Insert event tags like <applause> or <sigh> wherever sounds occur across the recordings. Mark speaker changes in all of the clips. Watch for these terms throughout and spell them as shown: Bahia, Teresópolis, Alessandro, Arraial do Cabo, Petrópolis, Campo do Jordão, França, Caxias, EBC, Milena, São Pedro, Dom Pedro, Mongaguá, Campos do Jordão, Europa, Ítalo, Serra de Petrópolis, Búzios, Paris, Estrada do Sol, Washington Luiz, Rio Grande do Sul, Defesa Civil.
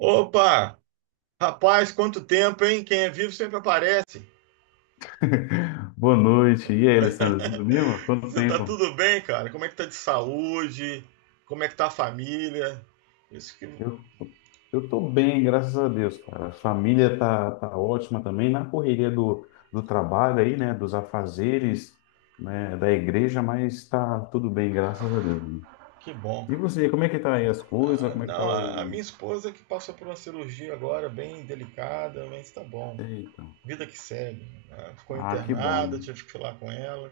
Speaker 1: Opa! Rapaz, quanto tempo, hein? Quem é vivo sempre aparece.
Speaker 2: <laughs> Boa noite. E aí, Alessandro, tudo bem, mano?
Speaker 1: <laughs>
Speaker 2: Quanto
Speaker 1: Você tá
Speaker 2: tempo?
Speaker 1: tudo bem, cara? Como é que tá de saúde? Como é que tá a família? Isso que,
Speaker 2: Eu, eu tô bem, graças a Deus, cara. A família tá ótima também, na correria do trabalho aí, né? Dos afazeres, né? Da igreja, mas tá tudo bem, graças a Deus, mano.
Speaker 1: que bom.
Speaker 2: E você, como é que tá aí as coisas?
Speaker 1: Ah,
Speaker 2: Como é que tá
Speaker 1: não, a
Speaker 2: o...
Speaker 1: minha esposa que passou por uma cirurgia agora, bem delicada, mas tá bom.
Speaker 2: Eita.
Speaker 1: Vida que segue. Ela ficou
Speaker 2: Ah, que
Speaker 1: internada,
Speaker 2: bom.
Speaker 1: tive que falar com ela.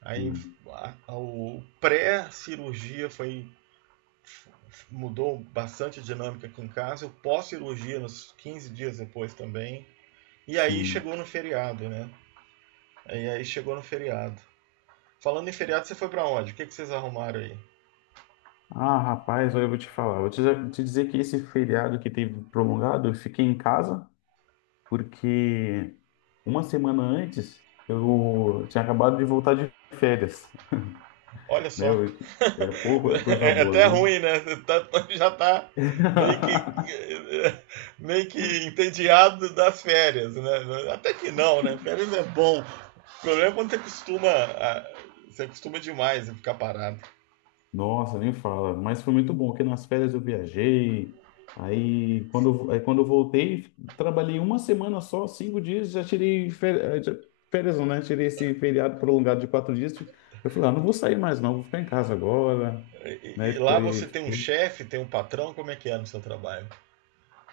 Speaker 1: Aí
Speaker 2: Hum,
Speaker 1: o pré-cirurgia foi mudou bastante a dinâmica aqui em casa. Eu pós-cirurgia, nos 15 dias depois também. E aí
Speaker 2: Sim.
Speaker 1: chegou no feriado, né? E aí chegou no feriado. Falando em feriado, você foi para onde? O que, que vocês arrumaram aí?
Speaker 2: Ah, rapaz, olha, eu vou te falar. Te dizer que esse feriado que teve prolongado, eu fiquei em casa, porque uma semana antes eu tinha acabado de voltar de férias,
Speaker 1: Olha
Speaker 2: né?
Speaker 1: só.
Speaker 2: Eu-
Speaker 1: <laughs>
Speaker 2: é pouco, é coisa
Speaker 1: É
Speaker 2: boa,
Speaker 1: até
Speaker 2: viu?
Speaker 1: ruim, né? Já tá meio que
Speaker 2: <laughs>
Speaker 1: meio que entediado das férias, né? Até que não, né? Férias é bom. O problema é quando ah, você costuma demais a ficar parado.
Speaker 2: Nossa, nem fala. Mas foi muito bom, porque nas férias eu viajei. Aí quando eu voltei, trabalhei uma semana só, cinco dias, já tirei férias, férias não, né? Tirei esse feriado prolongado de quatro dias. Eu falei, ah, não vou sair mais não, vou ficar em casa agora.
Speaker 1: E,
Speaker 2: Né?
Speaker 1: e lá você
Speaker 2: Foi.
Speaker 1: tem um chefe, tem um patrão, como é que é no seu trabalho?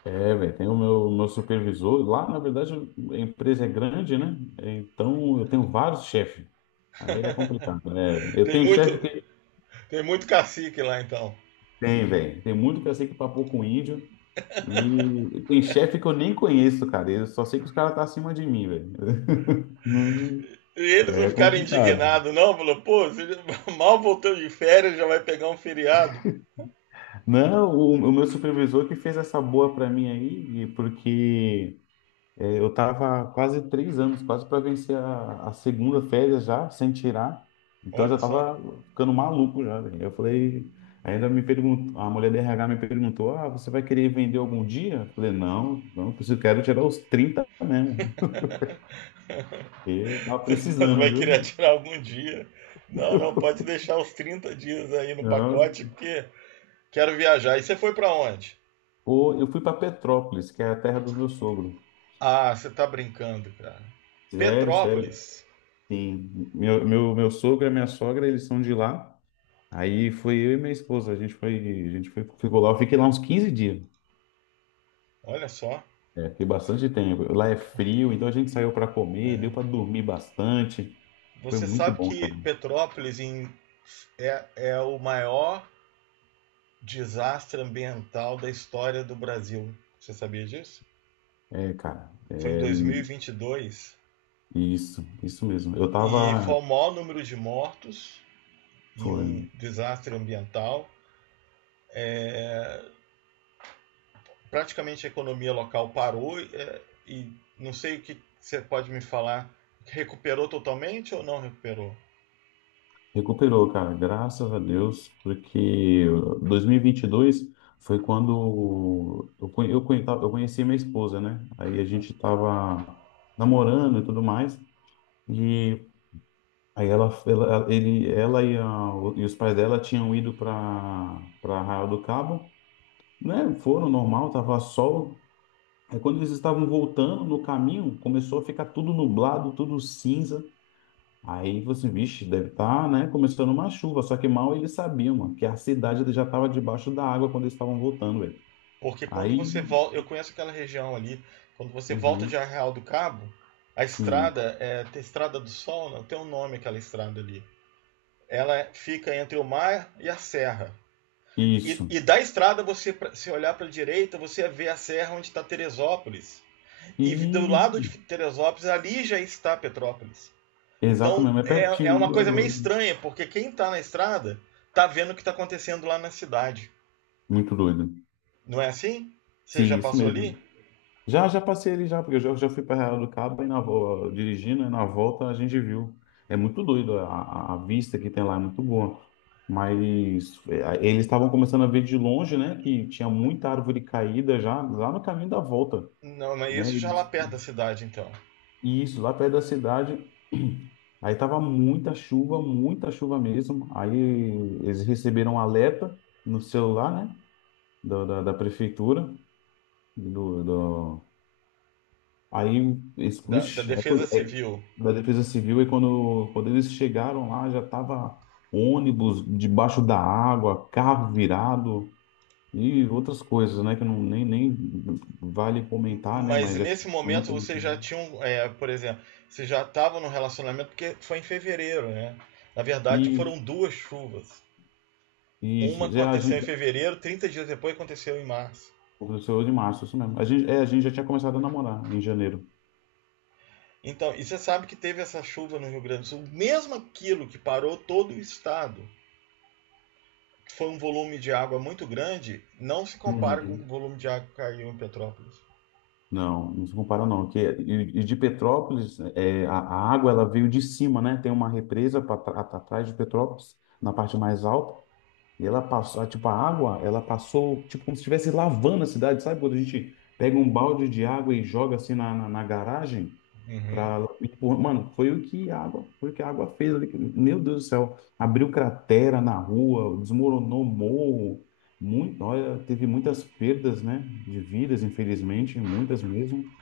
Speaker 2: É, velho, tem o meu supervisor. Lá, na verdade, a empresa é grande, né? Então, eu tenho vários chefes. Aí é complicado, né? Eu
Speaker 1: Tem
Speaker 2: tenho
Speaker 1: muito,
Speaker 2: chefe que
Speaker 1: tem muito cacique lá então.
Speaker 2: tem, velho. Tem muito que eu sei que papou com índio. E tem chefe que eu nem conheço, cara. Eu só sei que os caras estão tá acima de mim, velho. <laughs> Não-
Speaker 1: E eles não
Speaker 2: é
Speaker 1: ficaram
Speaker 2: complicado.
Speaker 1: indignados, não? Falou, pô, você <laughs> mal voltou de férias, já vai pegar um feriado.
Speaker 2: Não, o meu supervisor que fez essa boa pra mim aí, porque é, eu tava quase três anos, quase para vencer a segunda férias já, sem tirar. Então eu já
Speaker 1: Olha só.
Speaker 2: tava ficando maluco já, velho. Eu falei, ainda me perguntou, a mulher do RH me perguntou, ah, você vai querer vender algum dia? Eu falei, não, não preciso, quero tirar os 30, mesmo. E
Speaker 1: <laughs>
Speaker 2: tava
Speaker 1: Você
Speaker 2: precisando,
Speaker 1: vai querer
Speaker 2: viu?
Speaker 1: tirar algum dia. Não, não,
Speaker 2: <laughs>
Speaker 1: pode deixar os 30 dias aí no
Speaker 2: Não.
Speaker 1: pacote, porque quero viajar. E você foi para onde?
Speaker 2: Ou eu fui para Petrópolis, que é a terra do meu sogro.
Speaker 1: Ah, você tá brincando, cara.
Speaker 2: Sério, sério.
Speaker 1: Petrópolis.
Speaker 2: Sim. Meu sogro e minha sogra, eles são de lá. Aí foi eu e minha esposa, a gente foi, ficou lá, eu fiquei lá uns quinze dias.
Speaker 1: Olha só.
Speaker 2: É, fiquei bastante tempo. Lá é frio, então a gente saiu para comer, deu para dormir bastante. Foi
Speaker 1: Você
Speaker 2: muito
Speaker 1: sabe
Speaker 2: bom,
Speaker 1: que
Speaker 2: cara.
Speaker 1: Petrópolis é o maior desastre ambiental da história do Brasil. Você sabia disso?
Speaker 2: É, cara,
Speaker 1: Foi em
Speaker 2: é
Speaker 1: 2022 e 22
Speaker 2: isso mesmo. Eu
Speaker 1: e foi
Speaker 2: tava,
Speaker 1: o maior número de mortos em
Speaker 2: foi,
Speaker 1: um desastre ambiental. Praticamente a economia local parou e não sei o que você pode me falar. Recuperou totalmente ou não recuperou?
Speaker 2: recuperou, cara, graças a Deus, porque 2022 foi quando eu, conhe- eu conheci minha esposa, né? Aí a gente tava namorando e tudo mais. E aí ela e, a, e os pais dela tinham ido para Arraial do Cabo, né? Foram normal, tava sol. Aí quando eles estavam voltando no caminho, começou a ficar tudo nublado, tudo cinza. Aí você, vixe, deve estar, tá, né? Começando uma chuva. Só que mal eles sabiam, mano, que a cidade já estava debaixo da água quando eles estavam voltando, velho.
Speaker 1: Porque quando
Speaker 2: Aí,
Speaker 1: você volta, eu conheço aquela região ali, quando você volta de
Speaker 2: uhum,
Speaker 1: Arraial do Cabo, a
Speaker 2: sim,
Speaker 1: estrada, tem Estrada do Sol, não tem um nome aquela estrada ali. Ela fica entre o mar e a serra. E,
Speaker 2: isso.
Speaker 1: e da estrada, você se olhar para a direita, você vê a serra onde está Teresópolis.
Speaker 2: E
Speaker 1: E do lado de Teresópolis, ali já está Petrópolis.
Speaker 2: exato
Speaker 1: Então
Speaker 2: mesmo, é
Speaker 1: é
Speaker 2: pertinho,
Speaker 1: uma
Speaker 2: igual
Speaker 1: coisa meio
Speaker 2: do-
Speaker 1: estranha, porque quem está na estrada está vendo o que está acontecendo lá na cidade.
Speaker 2: muito doido.
Speaker 1: Não é assim? Você
Speaker 2: Sim,
Speaker 1: já
Speaker 2: isso
Speaker 1: passou ali?
Speaker 2: mesmo. Já, já passei ali já, porque já fui para Real do Cabo e na, vo- dirigindo, e na volta a gente viu. É muito doido, a vista que tem lá é muito boa. Mas é, eles estavam começando a ver de longe, né, que tinha muita árvore caída já lá no caminho da volta,
Speaker 1: Não, não é isso
Speaker 2: né?
Speaker 1: já é lá
Speaker 2: Eles-
Speaker 1: perto da cidade, então.
Speaker 2: e isso, lá perto da cidade. <clears throat> Aí tava muita chuva mesmo. Aí eles receberam um alerta no celular, né, da prefeitura, do- aí, esse,
Speaker 1: Da
Speaker 2: vixe, aí,
Speaker 1: Defesa
Speaker 2: quando- aí,
Speaker 1: Civil.
Speaker 2: da Defesa Civil, quando eles chegaram lá, já tava ônibus debaixo da água, carro virado e outras coisas, né? Que não, nem, nem vale comentar, né?
Speaker 1: Mas
Speaker 2: Mas já tinha
Speaker 1: nesse momento
Speaker 2: muita.
Speaker 1: vocês já tinham, por exemplo, vocês já estavam no relacionamento porque foi em fevereiro, né? Na verdade,
Speaker 2: E
Speaker 1: foram duas chuvas. Uma
Speaker 2: isso, já, a
Speaker 1: aconteceu em
Speaker 2: gente,
Speaker 1: fevereiro, 30 dias depois aconteceu em março.
Speaker 2: o 8 de março, isso mesmo. A gente, é, a gente já tinha começado a namorar em janeiro.
Speaker 1: Então, e você sabe que teve essa chuva no Rio Grande do Sul, mesmo aquilo que parou todo o estado, foi um volume de água muito grande, não se compara com o
Speaker 2: Uhum.
Speaker 1: volume de água que caiu em Petrópolis.
Speaker 2: Não, não se compara não. Que, é, e de Petrópolis, é, a água ela veio de cima, né? Tem uma represa pra, tra- at- atrás de Petrópolis, na parte mais alta, e ela passou, ah, tipo, a água, ela passou, tipo, como se estivesse lavando a cidade, sabe? Quando a gente pega um balde de água e joga assim na, na garagem,
Speaker 1: Uhum.
Speaker 2: pra, e, pô, mano, foi o que a água, foi o que a água fez ali. Meu Deus do céu, abriu cratera na rua, desmoronou morro. Muito, olha, teve muitas perdas, né, de vidas, infelizmente, muitas mesmo.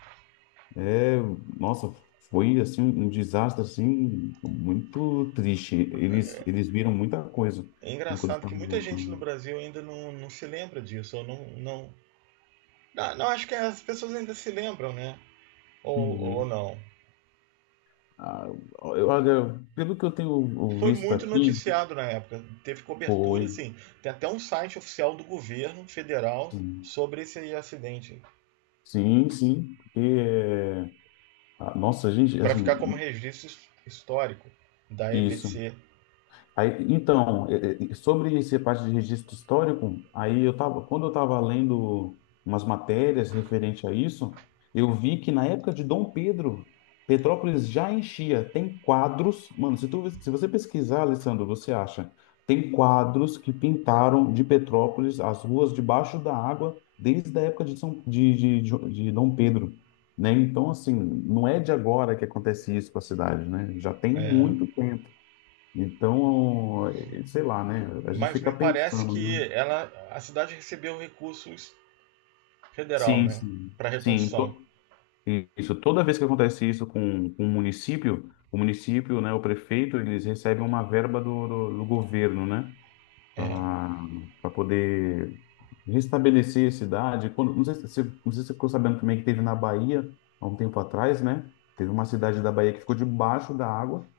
Speaker 2: É, nossa, foi assim um desastre assim muito triste. Eles viram muita coisa,
Speaker 1: É
Speaker 2: né, quando
Speaker 1: engraçado que
Speaker 2: estavam
Speaker 1: muita gente no Brasil ainda não se lembra disso, ou não, não. Ah, não, acho que as pessoas ainda se lembram, né? Ou
Speaker 2: uhum.
Speaker 1: não.
Speaker 2: Ah, eu- olha, pelo que eu tenho
Speaker 1: Foi
Speaker 2: visto
Speaker 1: muito
Speaker 2: aqui,
Speaker 1: noticiado na época. Teve cobertura,
Speaker 2: foi
Speaker 1: assim. Tem até um site oficial do governo federal
Speaker 2: sim,
Speaker 1: sobre esse acidente.
Speaker 2: sim, porque é, ah, nossa, gente,
Speaker 1: Para
Speaker 2: assim,
Speaker 1: ficar como registro histórico da
Speaker 2: isso.
Speaker 1: EBC.
Speaker 2: Aí, então, sobre essa parte de registro histórico, aí eu tava, quando eu estava lendo umas matérias referente a isso, eu vi que na época de Dom Pedro, Petrópolis já enchia. Tem quadros, mano, se tu, se você pesquisar, Alessandro, você acha, tem quadros que pintaram de Petrópolis as ruas debaixo da água desde a época de, São, de Dom Pedro, né? Então, assim, não é de agora que acontece isso com a cidade, né? Já tem
Speaker 1: É.
Speaker 2: muito tempo. Então, eh, sei lá, né? A gente
Speaker 1: Mas
Speaker 2: fica
Speaker 1: me parece
Speaker 2: pensando,
Speaker 1: que
Speaker 2: né?
Speaker 1: ela, a cidade recebeu recursos federal, né? Para
Speaker 2: Sim.
Speaker 1: reconstrução.
Speaker 2: To- isso. Toda vez que acontece isso com o município, né, o prefeito, eles recebem uma verba do governo, né?
Speaker 1: É.
Speaker 2: Para poder restabelecer a cidade. Quando- não sei se, se- não sei se você ficou sabendo também que teve na Bahia, há um tempo atrás, né? Teve uma cidade da Bahia que ficou debaixo da água,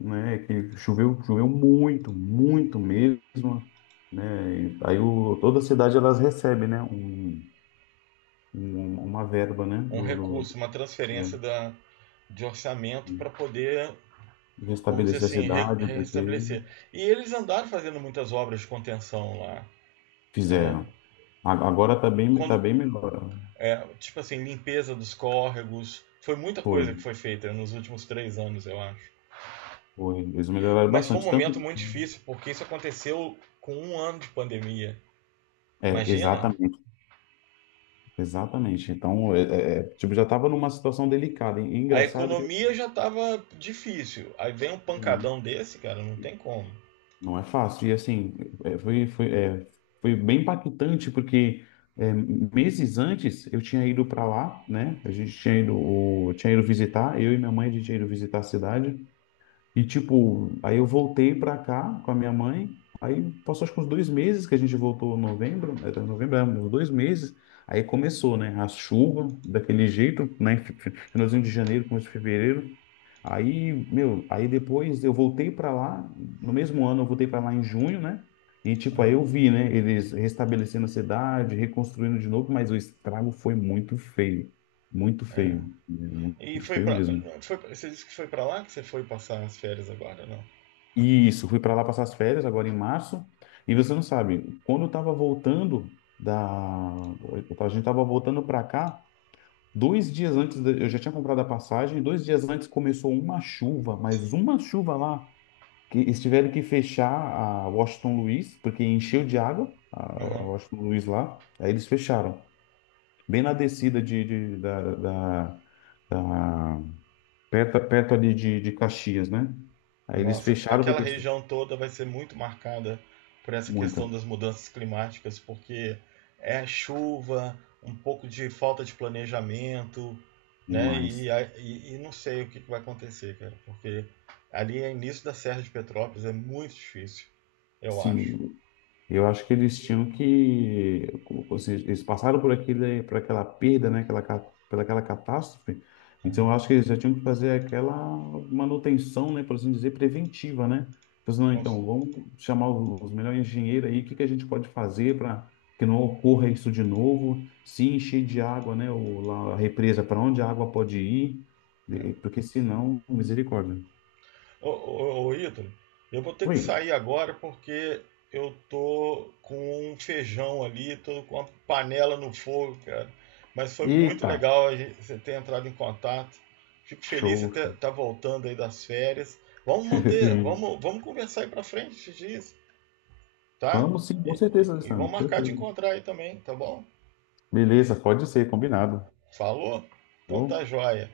Speaker 2: né, que choveu, choveu muito, muito mesmo, né, e aí o, toda a cidade elas recebem, né, um- uma verba, né,
Speaker 1: Um
Speaker 2: do,
Speaker 1: recurso,
Speaker 2: do
Speaker 1: uma
Speaker 2: é,
Speaker 1: transferência de orçamento para poder
Speaker 2: de
Speaker 1: vamos dizer
Speaker 2: restabelecer a
Speaker 1: assim, re
Speaker 2: cidade, porque
Speaker 1: restabelecer. E eles andaram fazendo muitas obras de contenção lá.
Speaker 2: fizeram. A- agora tá
Speaker 1: Quando,
Speaker 2: bem melhor.
Speaker 1: tipo assim, limpeza dos córregos, foi muita
Speaker 2: Foi,
Speaker 1: coisa que foi feita nos últimos 3 anos, eu acho.
Speaker 2: foi, eles melhoraram
Speaker 1: Mas foi um
Speaker 2: bastante,
Speaker 1: momento
Speaker 2: tanto,
Speaker 1: muito difícil, porque isso aconteceu com um ano de pandemia.
Speaker 2: é,
Speaker 1: Imagina?
Speaker 2: exatamente, exatamente. Então, é, tipo, já estava numa situação delicada, e
Speaker 1: A
Speaker 2: engraçado que
Speaker 1: economia já estava difícil. Aí vem um
Speaker 2: assim,
Speaker 1: pancadão desse, cara, não tem como.
Speaker 2: não é fácil. E assim, é, é, foi bem impactante, porque é, meses antes eu tinha ido para lá, né? A gente tinha ido, o- tinha ido visitar, eu e minha mãe, a gente tinha ido visitar a cidade. E tipo, aí eu voltei para cá com a minha mãe. Aí passou acho que uns dois meses que a gente voltou em novembro, é, tá, novembro, é, uns dois meses. Aí começou, né? A chuva, daquele jeito, né? Finalzinho de janeiro, começo de fevereiro. Aí, meu, aí depois eu voltei para lá, no mesmo ano eu voltei para lá em junho, né? E tipo, aí eu vi, né, eles restabelecendo a cidade, reconstruindo de novo, mas o estrago foi muito feio, muito feio,
Speaker 1: E
Speaker 2: muito
Speaker 1: foi
Speaker 2: feio
Speaker 1: pra.
Speaker 2: mesmo.
Speaker 1: Foi, você disse que foi pra lá que você foi passar as férias agora, não?
Speaker 2: E isso, fui para lá passar as férias agora em março, e você não sabe, quando eu tava voltando da eu tava- a gente tava voltando para cá, dois dias antes eu já tinha comprado a passagem, dois dias antes começou uma chuva, mas uma chuva lá que eles tiveram que fechar a Washington Luiz, porque encheu de água a
Speaker 1: Uhum.
Speaker 2: Washington Luiz lá. Aí eles fecharam. Bem na descida da, da- perto, perto ali de Caxias, né? Aí eles
Speaker 1: Nossa,
Speaker 2: fecharam
Speaker 1: aquela
Speaker 2: porque
Speaker 1: região toda vai ser muito marcada por essa
Speaker 2: muita
Speaker 1: questão das mudanças climáticas, porque é chuva, um pouco de falta de planejamento, né? E,
Speaker 2: demais.
Speaker 1: a- e, e não sei o que que vai acontecer, cara, porque ali é início da Serra de Petrópolis, é muito difícil, eu acho.
Speaker 2: Sim, eu acho que eles tinham que, como- ou eles passaram por aquele, por aquela perda, né, aquela, ca- pela aquela catástrofe. Então, eu
Speaker 1: Aham.
Speaker 2: acho que eles já tinham que fazer aquela manutenção, né, por assim dizer, preventiva, né? Pois não,
Speaker 1: Vamos-
Speaker 2: então, vamos chamar os melhores engenheiros aí, o que que a gente pode fazer para que não ocorra isso de novo? Se encher de água, né, o, lá, a represa, para onde a água pode ir? Eh, porque senão, misericórdia.
Speaker 1: Ô, ô, ô Ítalo, eu vou ter que
Speaker 2: Foi.
Speaker 1: sair agora porque eu tô com um feijão ali, tô com uma panela no fogo, cara. Mas foi muito
Speaker 2: Eita,
Speaker 1: legal você ter entrado em contato. Fico feliz de você estar
Speaker 2: show.
Speaker 1: tá voltando aí das férias. Vamos
Speaker 2: <laughs>
Speaker 1: manter,
Speaker 2: Sim.
Speaker 1: vamos, vamos conversar aí pra frente esses dias, tá?
Speaker 2: Vamos sim,
Speaker 1: E,
Speaker 2: com
Speaker 1: e,
Speaker 2: certeza,
Speaker 1: e
Speaker 2: Alessandro,
Speaker 1: vamos
Speaker 2: com
Speaker 1: marcar de
Speaker 2: certeza.
Speaker 1: encontrar aí também, tá bom?
Speaker 2: Beleza, pode ser, combinado.
Speaker 1: Falou? Então tá
Speaker 2: Vou.
Speaker 1: joia.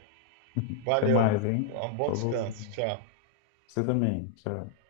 Speaker 2: Até
Speaker 1: Valeu.
Speaker 2: mais, hein?
Speaker 1: Um bom
Speaker 2: Falou.
Speaker 1: descanso. Tchau.
Speaker 2: Você também. Tchau.